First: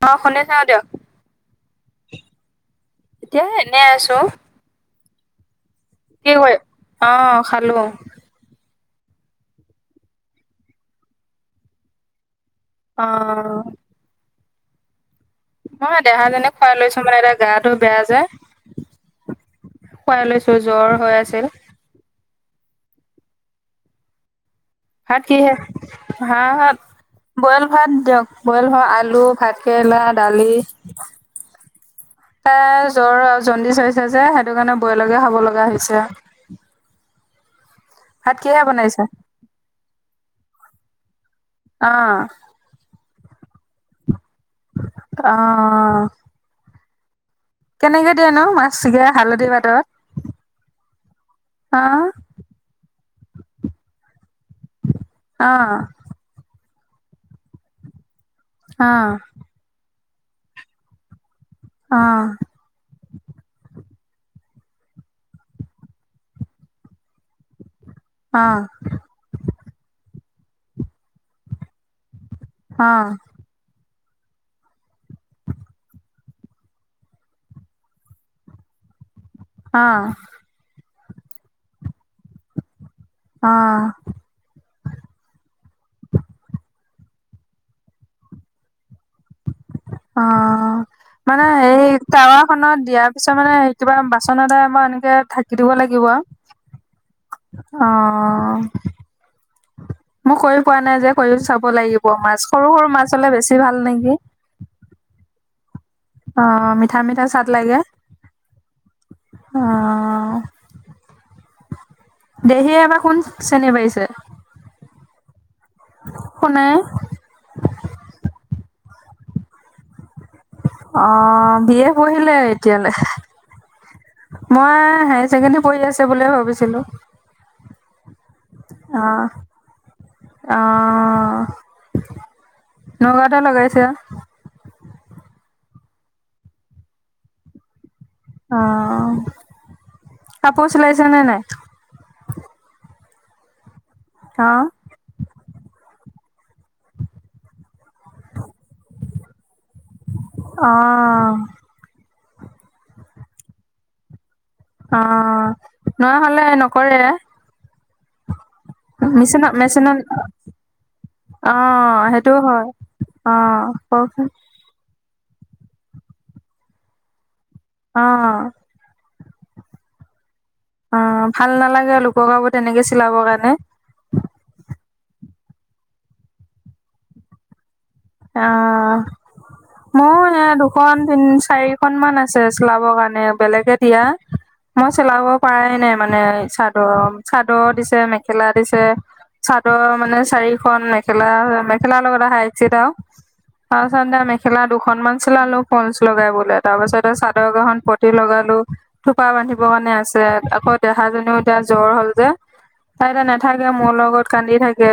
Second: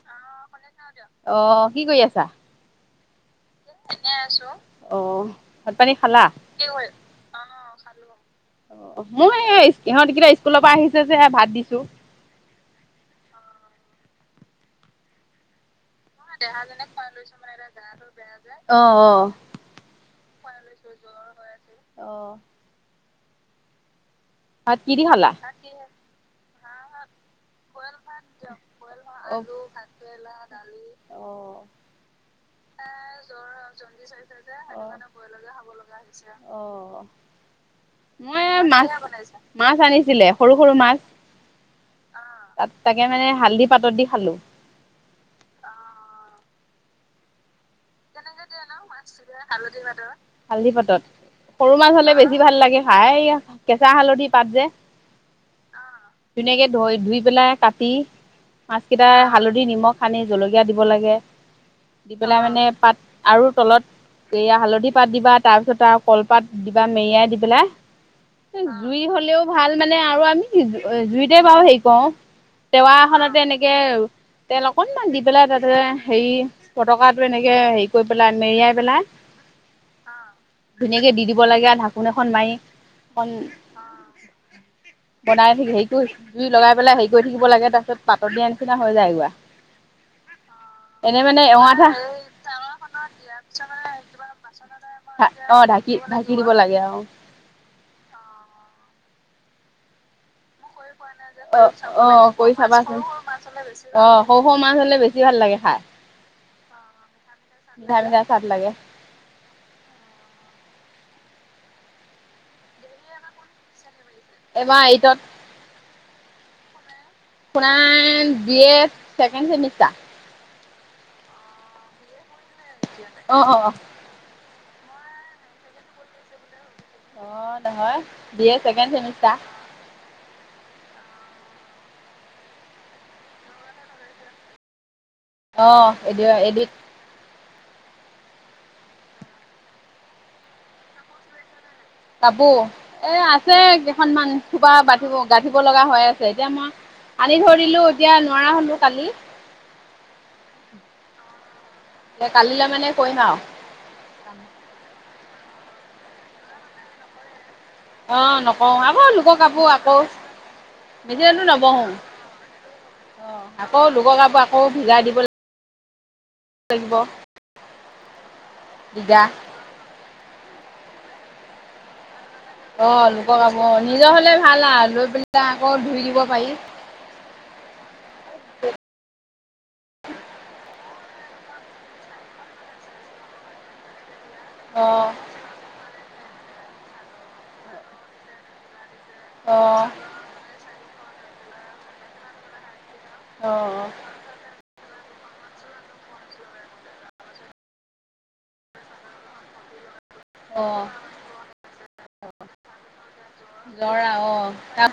অ, সোন অ, কি কৰি আছা? এতিয়া হে এনে আছো, অ, ভাত পানী খালা? কি কৰি অ, খালো। মই সিহঁত কেই স্কুলৰ পৰা আহিছে যে, ভাত দিছো। অ, নহয়, দেহা জনীক খুৱাই লৈছো, মানে এতিয়া গাটো বেয়া যে। অ', অ', খুৱাই লৈছো, জ্বৰ হৈ আছিল। অ, ভাত কি দি হাত, খালা? কিহে হা, হাত বইল ভাত দিয়ক, বইল আলু, ভাত কেৰেলা, দালি। দালি। অ', অ' এ, জ্বৰ, জণ্ডিচ হৈছে যে, সেইটো কাৰণে বইলকে খাব লগা হৈছে। অ, ভাত মই কিহে এই, বনাইছে মাছ আনিছিলে সৰু, সৰু মাছ অ, তাত, তাকে মানে, হালধি পাতত দি খালো। অ, কেনেকে দিয়েনো মাছগে হালধি পাতত পাতত সৰু অ মাছ হ'লে বেছি যি ভাল লাগে খাই, এয়া কেঁচা হালধি পাত যে অ, ধুনীয়াকে ধই, ধুই, পেলাই কাটি, মাছ অ কেইটা হালধি নিমখ সানি, জলকীয়া দিব লাগে, দি পেলাই অ মানে পাত আৰু তলত এইয়া হালধি পাত দিবা, তাৰপিছত আৰু কলপাত দিবা মেৰিয়াই দি পেলাই অ, জুই হ'লেও ভাল মানে আৰু আমি জুইতে, বাৰু হেৰি কওঁ। অ অ টেৱাখনতে এনেকে তেল অকনমান দি পেলাই, তাতে হেৰি ফটকা টো এনেকে হেৰি কৰি পেলাই, মেৰিয়াই পেলাই। অ, ধুনীয়াকে দি দিব লাগে আৰু ঢাকোন এখন মাৰি, এখন অ বনাই থ, হেৰি কৰি জুই লগাই পেলাই হেৰি কৰি থাকিব লাগে, তাৰপিছত পাতত দিয়া নিচিনা হৈ যায় গৈ। অ, মানে এৱাঠা হেৰি, তাৱা খনত, দিয়াৰ পিছত মানে কিবা বাচন এটা, আমাৰ এনেকে অ ধাকি দিব ঢাকি লাগিব আৰু। ঢাকি দিব লাগে। অ, অ, মই কৰি পোৱা নাই যে, কৰি অ চাব অ লাগিব, মাছ কৰি সৰু সৰু চাবাচোন মাছ হ'লে বেছি ভাল অ নেকি? সৰু সৰু মাছ হ'লে, বেছি ভাল লাগে খাই। অ, মিঠা, মিঠা, চাট লাগে। হ'লে বেছি ভাল লাগে খাই মিঠা মিঠা চাদ লাগে অ, দেহীয়ে এবাৰ কোন, শ্ৰেণী পাইছে। এইবাৰ এইটত। সুনাই সুনাই জিয়েক, ছেকেণ্ড চেমিষ্টাৰ। অ, বিয়ে পঢ়িলে, এতিয়ালে অ অ অ মই হায়াৰ ছেকেণ্ডেৰী পঢ়ি আছে বুলিয়ে ভাবিছিলোঁ। অ', নহয় বি এ ছেকেণ্ড চেমিষ্টাৰ। অ', নগাঁৱতে লগাইছে। অ', [unintelligible] এদিত। অ', কাপোৰ চিলাইছে নে নাই? কাপোৰ এ, আছে কেইখনমান অ', থুপা বান্ধীৱ গাঠিব লগা হৈ আছে, এতিয়া মই আনি থৈ দিলোঁ, এতিয়া নোৱাৰা হলোঁ কালি। অ',। এ, কালিলৈ মানে কৰিম আৰু। অ', নোৱাৰা হ'লে নকৰে? অ', নকওঁ আকৌ লোকৰ মেচিনত কাপো আকৌ। মেচিনত এতিয়াতো নবহোঁ, অ', সেইটোও হয়। অ', অ', আকৌ লোকৰ কওকচোন কাপো আকৌ ভিজাই দিব [inaudible] [unintelligible] অ',। [unintelligible] অ', ভাল নালাগে লোকৰ কাপু তেনেকে অ' চিলাবৰ লোকৰ কাৰণে। কাপোৰ নিজৰ হ'লে ভাল আৰু লৈ পেলাই আকৌ ধুই দিব পাৰি। অ',। [unintelligible] দুখন তিন চাৰিখন মান আছে চিলাবৰ কাৰণে বেলেগে দিয়া। মই অ' চিলাব পৰাাই নাই মানে [inaudible] [inaudible] চাদৰ দিছে মেখেলা দিছে চাদৰ অ' মানে চাৰি [unintelligible] মেখেলা মেখেলা লগত আহা এক ছেত অ' আৰু [unintelligible] মেখেলা দুখনমানান চিলালো ফলচ লগাই [unintelligible] তাৰ পাছতে চাদৰ কিখন পতি লগালোঁ। থোপা বান্ধিবৰ কাৰণে আছে, আকৌ অ' দেহাজনীও এতিয়া জ্বৰ হ'ল যে। তাইতে নাথাকে, মোৰ জৰা লগত অ' কান্দি তাক থাকে।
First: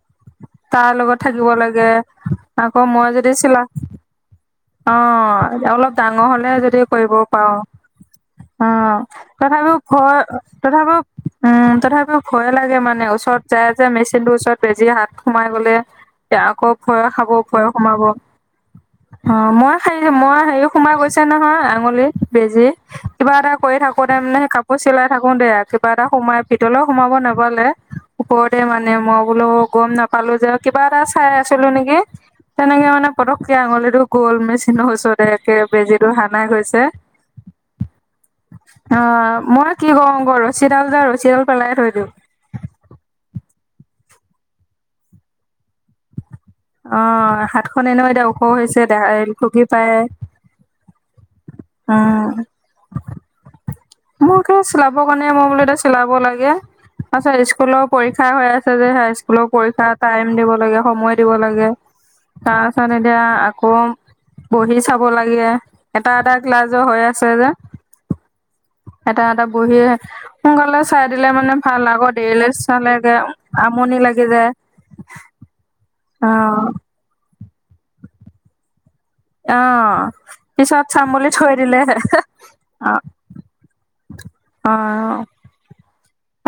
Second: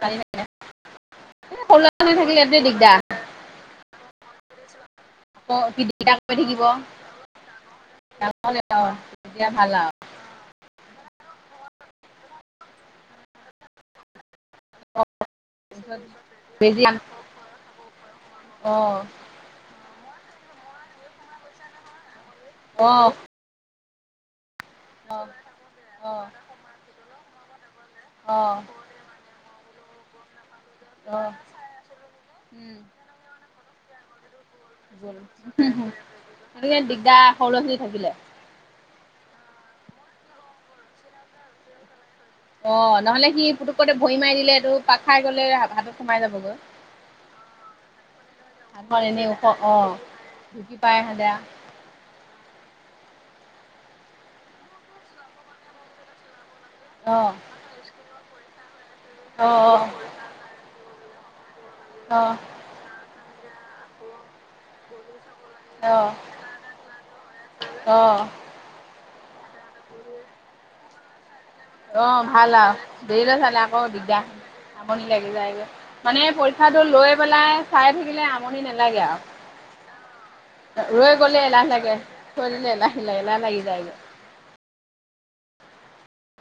পাৰি থাকে তাৰ লগত থাকিব সৰু লাগ ল'ৰা ছোৱালী থাকিলে এইটোৱে [inaudible] আকৌ দিগদাৰ মই যদি চিলা [inaudible] অ,। আকৌ [inaudible] সি অলপ দিগদাৰ ডাঙৰ কৰি হ'লে থাকিব যদি কৰিব পাৰোঁ। ডাঙৰ হ'লে অ', তেতিয়া ভাল তথাপিও আৰু ভয় তথাপিও উম, তথাপিও ভয়ে লাগে মানে ওচৰত যায় যে মেচিনটোৰ ওচৰত বেজি হাত সোমাই গ'লে বেজি [unintelligible] ভয় খাব ভয়ো সোমাব। অ' অ', মই [unintelligible] মই হেৰি সোমাই গৈছে নহয়, আঙুলি বেজি অ' কিবা এটা কৰি থাকোতে মানে কাপোৰ চিলাই থাকোতে, কিবা এটা সোমাই ভিতৰলৈ সোমাব নাপালে। অ' ওপৰতে অ' মানে মই বোলো গম নাপালোঁ যে কিবা [inaudible] [unintelligible] অ' আছিলোঁ নেকি, তেনেকে মানে পটককে আঙুলিটো গ'ল [inaudible] জোল [unintelligible] একে বেজিটো হানাই গতিকে গৈছে। দিগদাৰ সৰু ল'ৰা ছোৱালী থাকিলে। অ', মই কি [unintelligible] আকৌ ৰছীডাল যে ৰছীডাল পেলাই থৈ দিওঁ। অ', নহ'লে সি পুতুকতে ভৰি মাৰি দিলে, এইটো পাক খাই গ'লে হাতত সোমাই যাবগৈ। অ', হাতখন এনেও এতিয়াওঁ ওখ হৈছে হাতখন এনেই ওখ [unintelligible] অ' পায়। ঢুকি পাই [unintelligible] [unintelligible] [unintelligible] চিলাব কাৰণে মই বোলো এতিয়া চিলাব লাগে, অ' তাৰপিছত স্কুলত পৰীক্ষা হৈ আছে যে, হাইস্কুলৰ অ' পৰীক্ষা টাইম দিব লাগে, সময় দিব লাগে। অ',। তাৰপিছত এতিয়া আকৌ বহি চাব লাগে। অ' এটা এটা ক্লাছৰ হৈ আছে যে। অঁ এটা এটা বহী সোনকালে চাই দিলে মানে ভাল আক' অ' ভাল দেৰিলৈ আৰু চালেগে দেৰিলৈ চালে আকৌ আমনি দিগদাৰ লাগি যায়। আমনি লাগি যায়গৈ, মানে অ পৰীক্ষাটো লৈ পেলাই চাই থাকিলে আমনি নেলাগে আৰু। অ' পিছত চাম ৰৈ বুলি গ'লে থৈ এলাহ দিলে। লাগে থৈ দিলে এলাহ অ' এলাহ লাগি যায়গৈ অ'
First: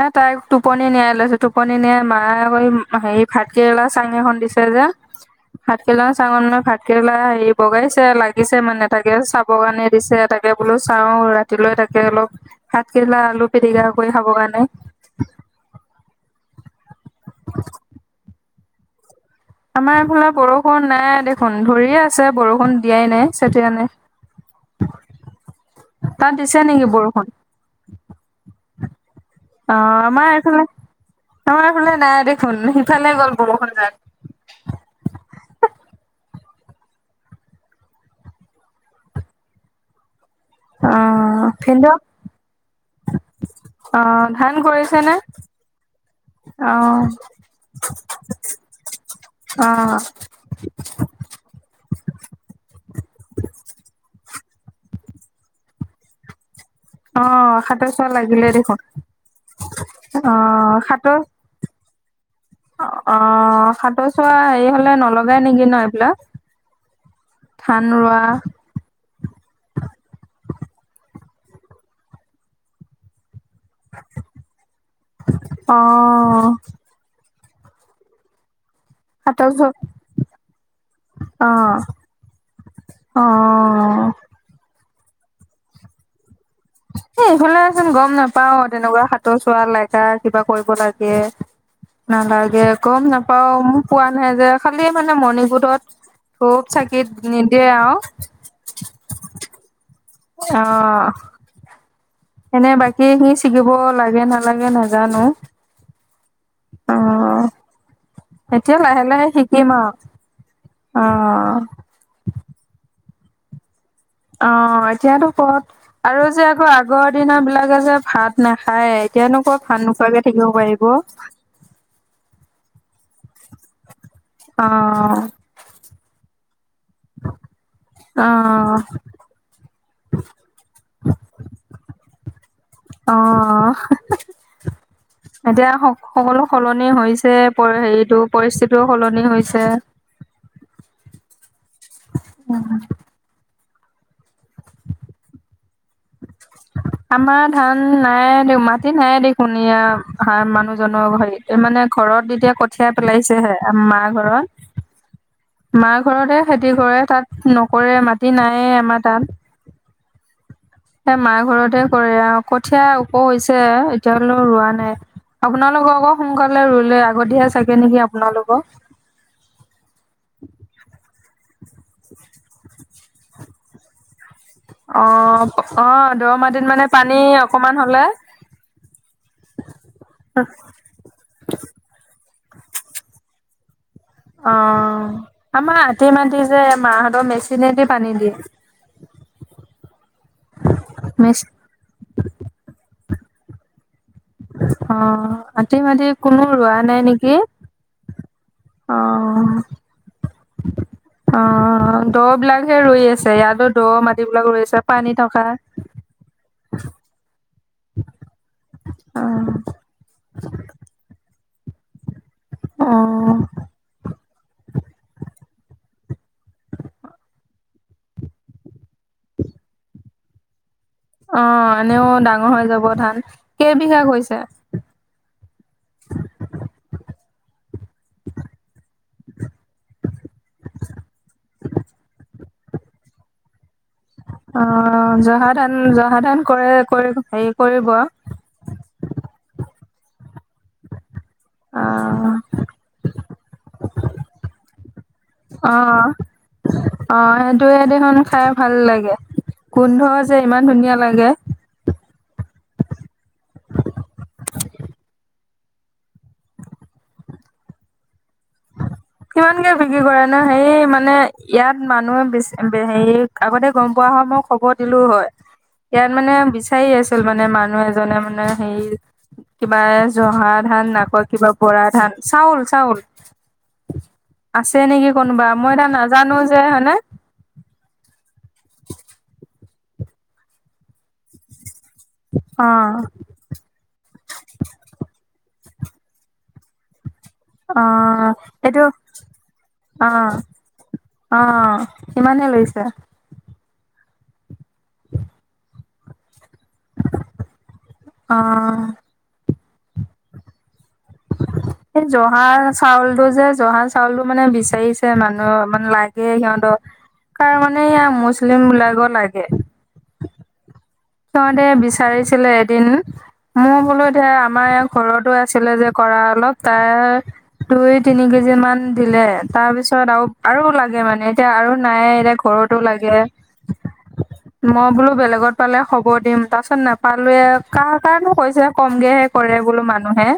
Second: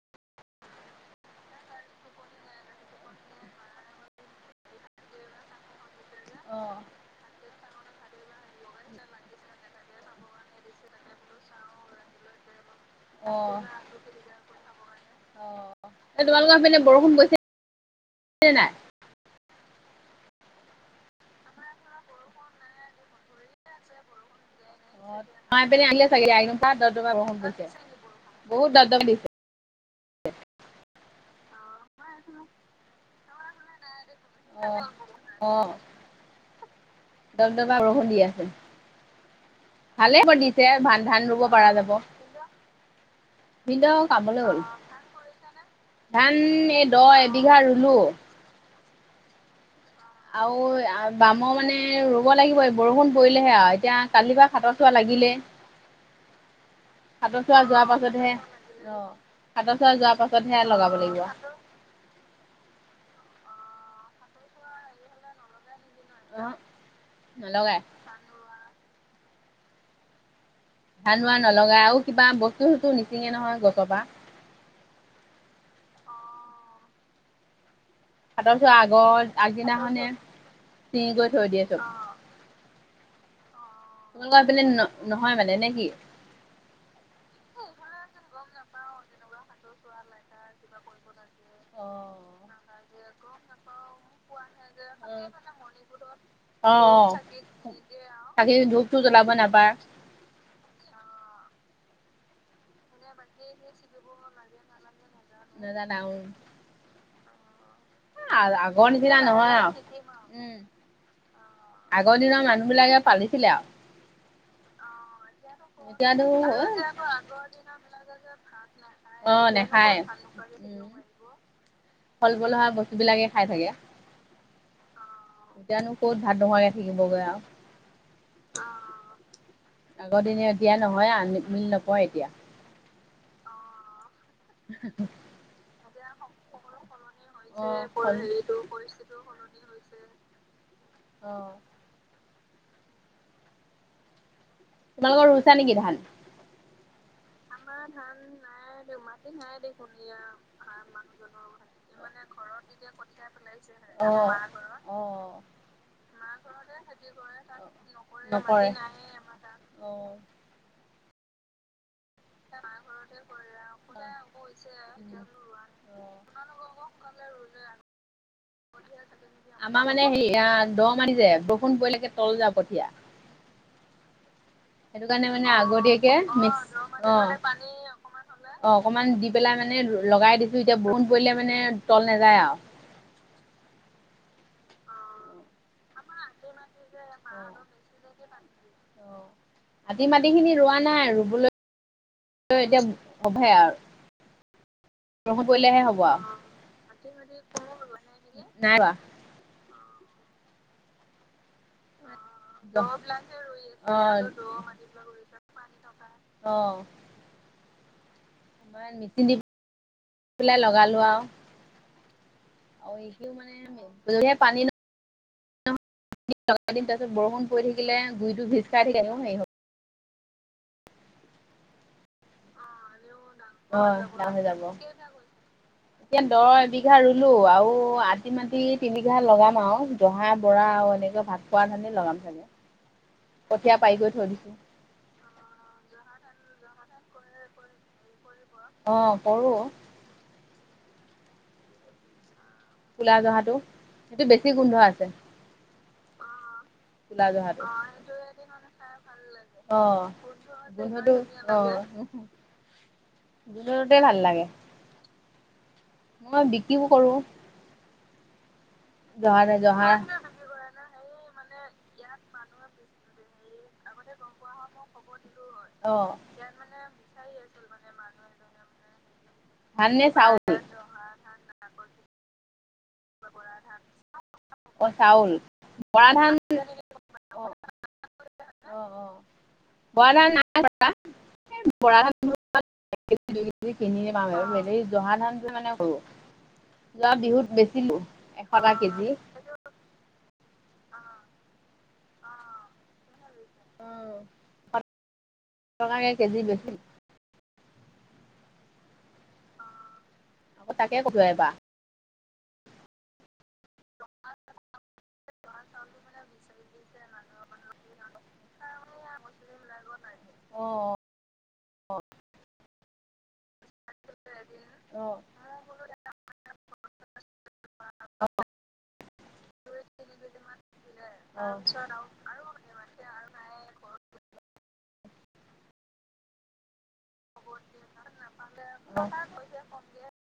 এ তাই টোপনি নিয়াই লৈছো। টোপনি নিয়াই মায়ে আকৌ হেৰি ভাত কেৰেলা চাং এখন দিছে যে [unintelligible] ভাতকেৰেলা চাঙক মানে ভাতকেৰেলা বগাইছে লাগিছে মানে তাকে চাব কাৰণে দিছে, তাকে বোলো চাওঁ ৰাতিলৈ তাকে অলপ ভাত কেৰেলা অ' আলু অ' পিটিকা কৰি খাবৰ কাৰণে। অ', এ তোমালোকৰ পিনে বৰষুণ পৰিছে নাই? আমাৰ এইফালে বৰষুণ নাই দেখোন, ধৰিয়ে আছে বৰষুণ দিয়াই নাই চতিয়া নাই। [inaudible] আমাৰ ই পিনে আনিলে চাগে তাত আহ দিছে পুৰা নেকি দপদমাই বৰষুণ পৰিছে বহুত দপদপ দিছে। অ' আমাৰ এইফালে আমাৰ এইফালে নাই দেখোন, সিফালে গ'ল বৰষুনজাক অ', অ' দপদবাই বৰষুণ দিয আছে। ভালে হ'ব দি তে অ ধান ধান ৰুব পৰা ভিনদেউ যাব। ভিনদেউ অ কামলৈ ধান গ'ল। কৰিছে নে ধান এই দ অ এবিঘা ৰুলো। অ' আৰু বামৰ মানে ৰুব লাগিব বৰষুণ পৰিলেহে আৰু, এতিয়া কালিপা সাতৰ চুৱা লাগিলে। [unintelligible] সাতৰ অ', চুৱা যোৱাৰ চোৱা পাছতহে, লাগিলে দেখোন অ' সাতৰ চুৱা যোৱাৰ পাছতহে অ', লগাব সাতৰ লাগিব। অ' সাতৰ চুৱা হেৰি হ'লে নলগাই নেকি ন এইবিলাক অ', নলগাই। ধান ৰোৱা? ধান ৰোৱা নলগাই, আৰু কিবা বস্তু চস্তু নিচিঙে নহয় গছৰ পৰা। অ' সাতৰ চুৱা আগৰ সাতৰ চোৱা আগদিনাখনে চিঙি গৈ থৈ দিয়ে অ', চব। অ' তোমালোকৰ সেইফালে ন নহয় মানে নে কি? এ ইফালেচোন গ'ম নাপাও তেনেকুৱা? সাঁতৰ চুৱা লাগা কিবা কৰিব লাগে। অ নালাগে গ'ম নাপাওঁ মোক কোৱা নাই যে। খালি মানে অ মনিকূঠত ধূপ চাকিত নিদিয়ে আৰু। খালি ধূপতো জ্বলাব নাপায়। অ'- এনে বাকীখিনি চিঙিব লাগে নালাগে নাজানো। নাজানা আৰু? অ' আগ এতিয়া আগৰ লাহে নিচিনা লাহে নহয় শিকিম আও আৰু। অ আগৰ দিনৰ মানুহ বিলাকে পালিছিলে আৰু। অ' এতিয়াতো কৰত আৰু এতিয়াতো যে আকৌ আগৰ দিনৰ বিলাকে যে ভাত নাখায়, অ এতিয়ানো ক'ত ভাত নাখায় নোখোৱাকে থাকিব পাৰি- উম ব। ফল মূল হোৱা বস্তু বিলাকে খাই থাকে। অঁ' এতিয়ানো ক'ত ভাত নোখোৱাকে থাকিবগৈ অ আৰু, অঁ'। আগৰ দিন এতিয়া নহয়, আ মিল নপৱে এতিয়া। অঁ' [unintelligible] এতিয়া স সকলো সলনি হৈছ- হেৰিটো পৰিস্থিতিও হৈছে সলনি হৈছে। অঁ'- উম উম'। [inaudible] তোমালোকৰ ৰুইছা নেকি ধান? [inaudible] আমাৰ ধান নাই দি মাটি নাইয়ে দেখোন এয়া মানুহজনৰ ঘৰিত। এই মানে ঘৰত এতিয়া কঠিয়া পেলাইছেহে, আ মা অ', ঘৰত। অ', মাৰ ঘৰতহে খেতি কৰে, তাত নকৰে মাটি নায়ে আমাৰ তাত। অঁ' হে মাৰ ঘৰতে কৰে আ অঁ, আমাৰ কঠীয়া ওখ ঘৰতে কৰে। হৈছে এতিয়ালৈ ৰোৱা নাই। আপোনালোক আকৌ সোনকালে ৰুলে, আগতীয়া চাগে নেকি আপোনালোকৰ? আমাৰ মানে হেৰি আঁ দ' মাটি যে বৰষুণ পৰিলেগে তল যাব এতিয়া। কাৰণে মানে অঁ' আগতীয়াকে অঁ' দ' মাটিত মানে পানী অকমান হলে- অঁ অকমান দি পেলাই মানে লগাই দিছো এতিয়া বৰষুন পৰিলে মানে তল নাযায় আৰু। অঁ' আমা আধি মাটি যে মাহঁতৰ মেচিনেদি পানী দিয়ে। অঁ' আধি মাটি খিনি ৰোৱা নাই মেচ ৰুবলৈ এতিয়া হবহে আৰু। অঁ' বৰষুণ আটি পৰিলেহে হ'ব মাটি আৰু। কোনো ৰোৱা নাই নেকি? নাই ৰোৱা। অঁ' অঁ'। দ' বিলাকহে ৰুই আছে ইয়াতো দ' মাটিবিলাক ৰুই আছে পানী থকা। অঁ' মানে নিপি দিপ অ' পেলাই লগালোঁ আও। অ' যদিহে পানী ন- [unintelligible] তাৰপাছত বৰষুণ পৰি থাকিলে গুৰিতো ভিজ খাই থাকিলে এনেও হেৰি হব। অঁ' এনেও ডাঙৰ হৈ যাব ধান। কেইবিঘা অঁ' ডাঙৰ কৰিছে হৈ যাব, এতিয়া দঁ' এবিঘা ৰুলো আৰু- অ' আতি মাটি তিনিবিঘা লগাম আৰু জহা বৰা আৰু এনেকে ভাত পোৱা ধানেই লগাম চাগে। কঠীয়া পাৰি কৈ থৈ দিছো। অঁ' জহা ধান জহা ধান কৰে কৰিব হেৰি কৰিব। অঁ' কৰো। অঁ' কুলা জহাটো। সেইটো বেছি গোন্ধ আছে। অঁঅ' অঁ ক'লা জহাটো সেইটোয়ে দেখোন খাই ভাল লাগে, গোন্ধ যে ইমান ধুনীয়া লাগে। অঁ' গোন্ধতোতে ভাল লাগে, মই বিক্ৰীও কৰোঁ। কিমানকে জহা বিক্ৰী কৰা? মানে হেৰি মানে, ইয়াত মানুহে বেচি, হেৰি আগতে গম পোৱা হয়, মই খবৰ দিলোঁ হয়। অ ইয়াত মানে, বিচাৰি আছিল মানে, মানুহ এজনে মানে হেৰি কিবা ধান নে চাউল জহা ধান, আকৌ কিবা বৰা ধান, চাউল- চাউল। কিবা বৰা ধান। আছে নেকি কোনোবা, মই এতিয়া বৰা ধান নাজানো যে, হয়নে? অ', [unintelligible] বৰা ধান নাই কটা, এই বৰা ধান অ [unintelligible] দুই কেজি কিনিম আৰু এইবোৰ এনে জহা ধানটো মানে কৰোঁ, যোৱা বিহুত বেচিলো অ', এশ টকা এইটো কেজি অ', অ ', কিমানে লৈছে? অ', [unintelligible] এশ টকাকে কেজি বেছিম। অ'। আকৌ তাকে ক'লো এবাৰ। এই, জহা চাউলটো যে, জহা চাউলটো মানে বিচাৰিছ গে মানুহক, মানে লাগে সিহঁতক কাৰ মানে এয়া মুছলিম বিলাকৰ লাগে। অ' সিহঁতে বিচাৰিছিলে এদিন, মই বোলো এতিয়া আমাৰ এওঁ অ ঘৰতো আ ছিলে যে, কৰা অলপ তাৰে দুই তিনি কেজি মান দিলে, তাৰপিছত আৰু আৰু লাগে মানে অ এতিয়া আৰু নাই এতিয়া ঘৰত। তো লাগে। অ', ঘৰটো মই বোলো বেলেগত পালে খবৰ দিম, তাৰপিছত নাপালোৱে কাৰ কাৰনো কৰিছে কমকেহে কাৰণেহে কৰে বোলো মানুহে।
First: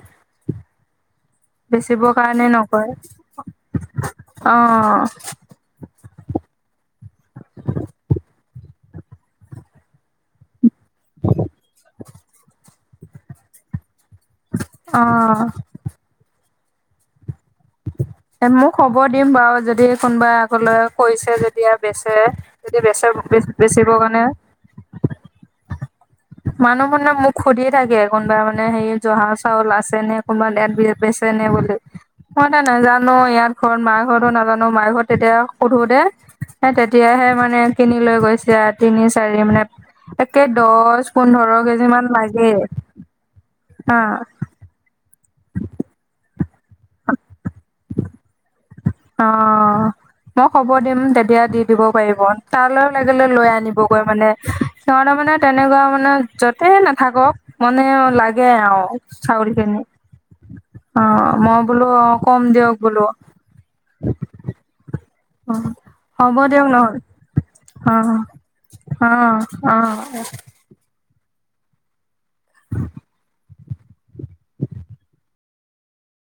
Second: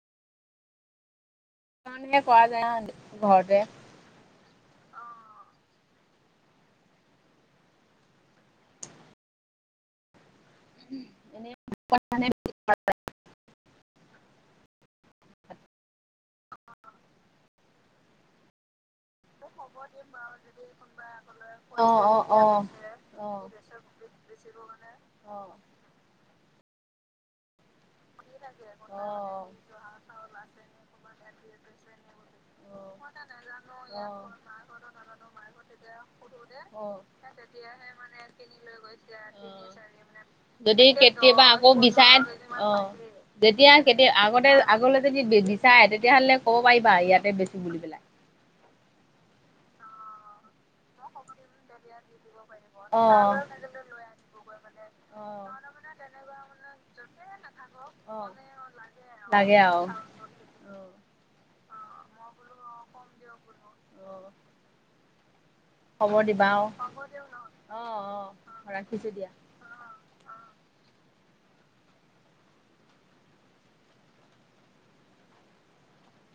বেচিবৰ কৰা কাৰণে যায় ন নকৰে, ঘৰতে অ'। [unintelligible] অ' এ, মই খবৰ দিম বাৰু যদি কোনোবাই আগলৈ কৰিছে যদি আৰু অ অ বেচে। অ অ যদি বেচে, বে বেচিব কাৰণে। অ' মানুহ খনে মোক সুধি থাকে। কোনোবা মানে সেই অ অ জহা চাউল আছে নে, কোনোবা [unintelligible] বেচে নে বুলি। মই এতিয়া অ নাজানো নহয়, ইয়াত ঘৰত, মাৰ ঘৰতো নাজানো, মাৰ ঘৰত তেতিয়া সোধোতে সে অ তেতিয়াহে মানে কিনি লৈ গৈছে আৰু তিনি চাৰি মানে একে যদি দচ কেতিয়াবা পোন্ধৰ আকৌ কেজি মান বিচাৰে লাগেই। অ যেতিয়া, কেতিয়া, আগতে আগলে যদি বি-বিচাৰে, তেতিয়াহ'লে ক'ব পাৰিবা, ইয়াতে বেছি বুলি পেলাই। অ', মই খবৰ দিম, তেতিয়া দি দিব পাৰিব। তালৈ অ উলাই গ'লে লৈ আনিবগৈ মানে, সিহঁতৰ অ মানে তেনেকুৱা মানে য'তে নাথাকক মানে অ লাগে আৰু চাউল লাগে খিনি। [unintelligible] অ', মই বোলো, অ', কম দিয়ক বোলো। অ'। অ' খবৰ হ'ব দিবা, দিয়ক অ', হব নহ'লে দিয়ক অ', অ', অ', ৰাখিছোঁ দিয়া। অঁ। [inaudible] [inaudible]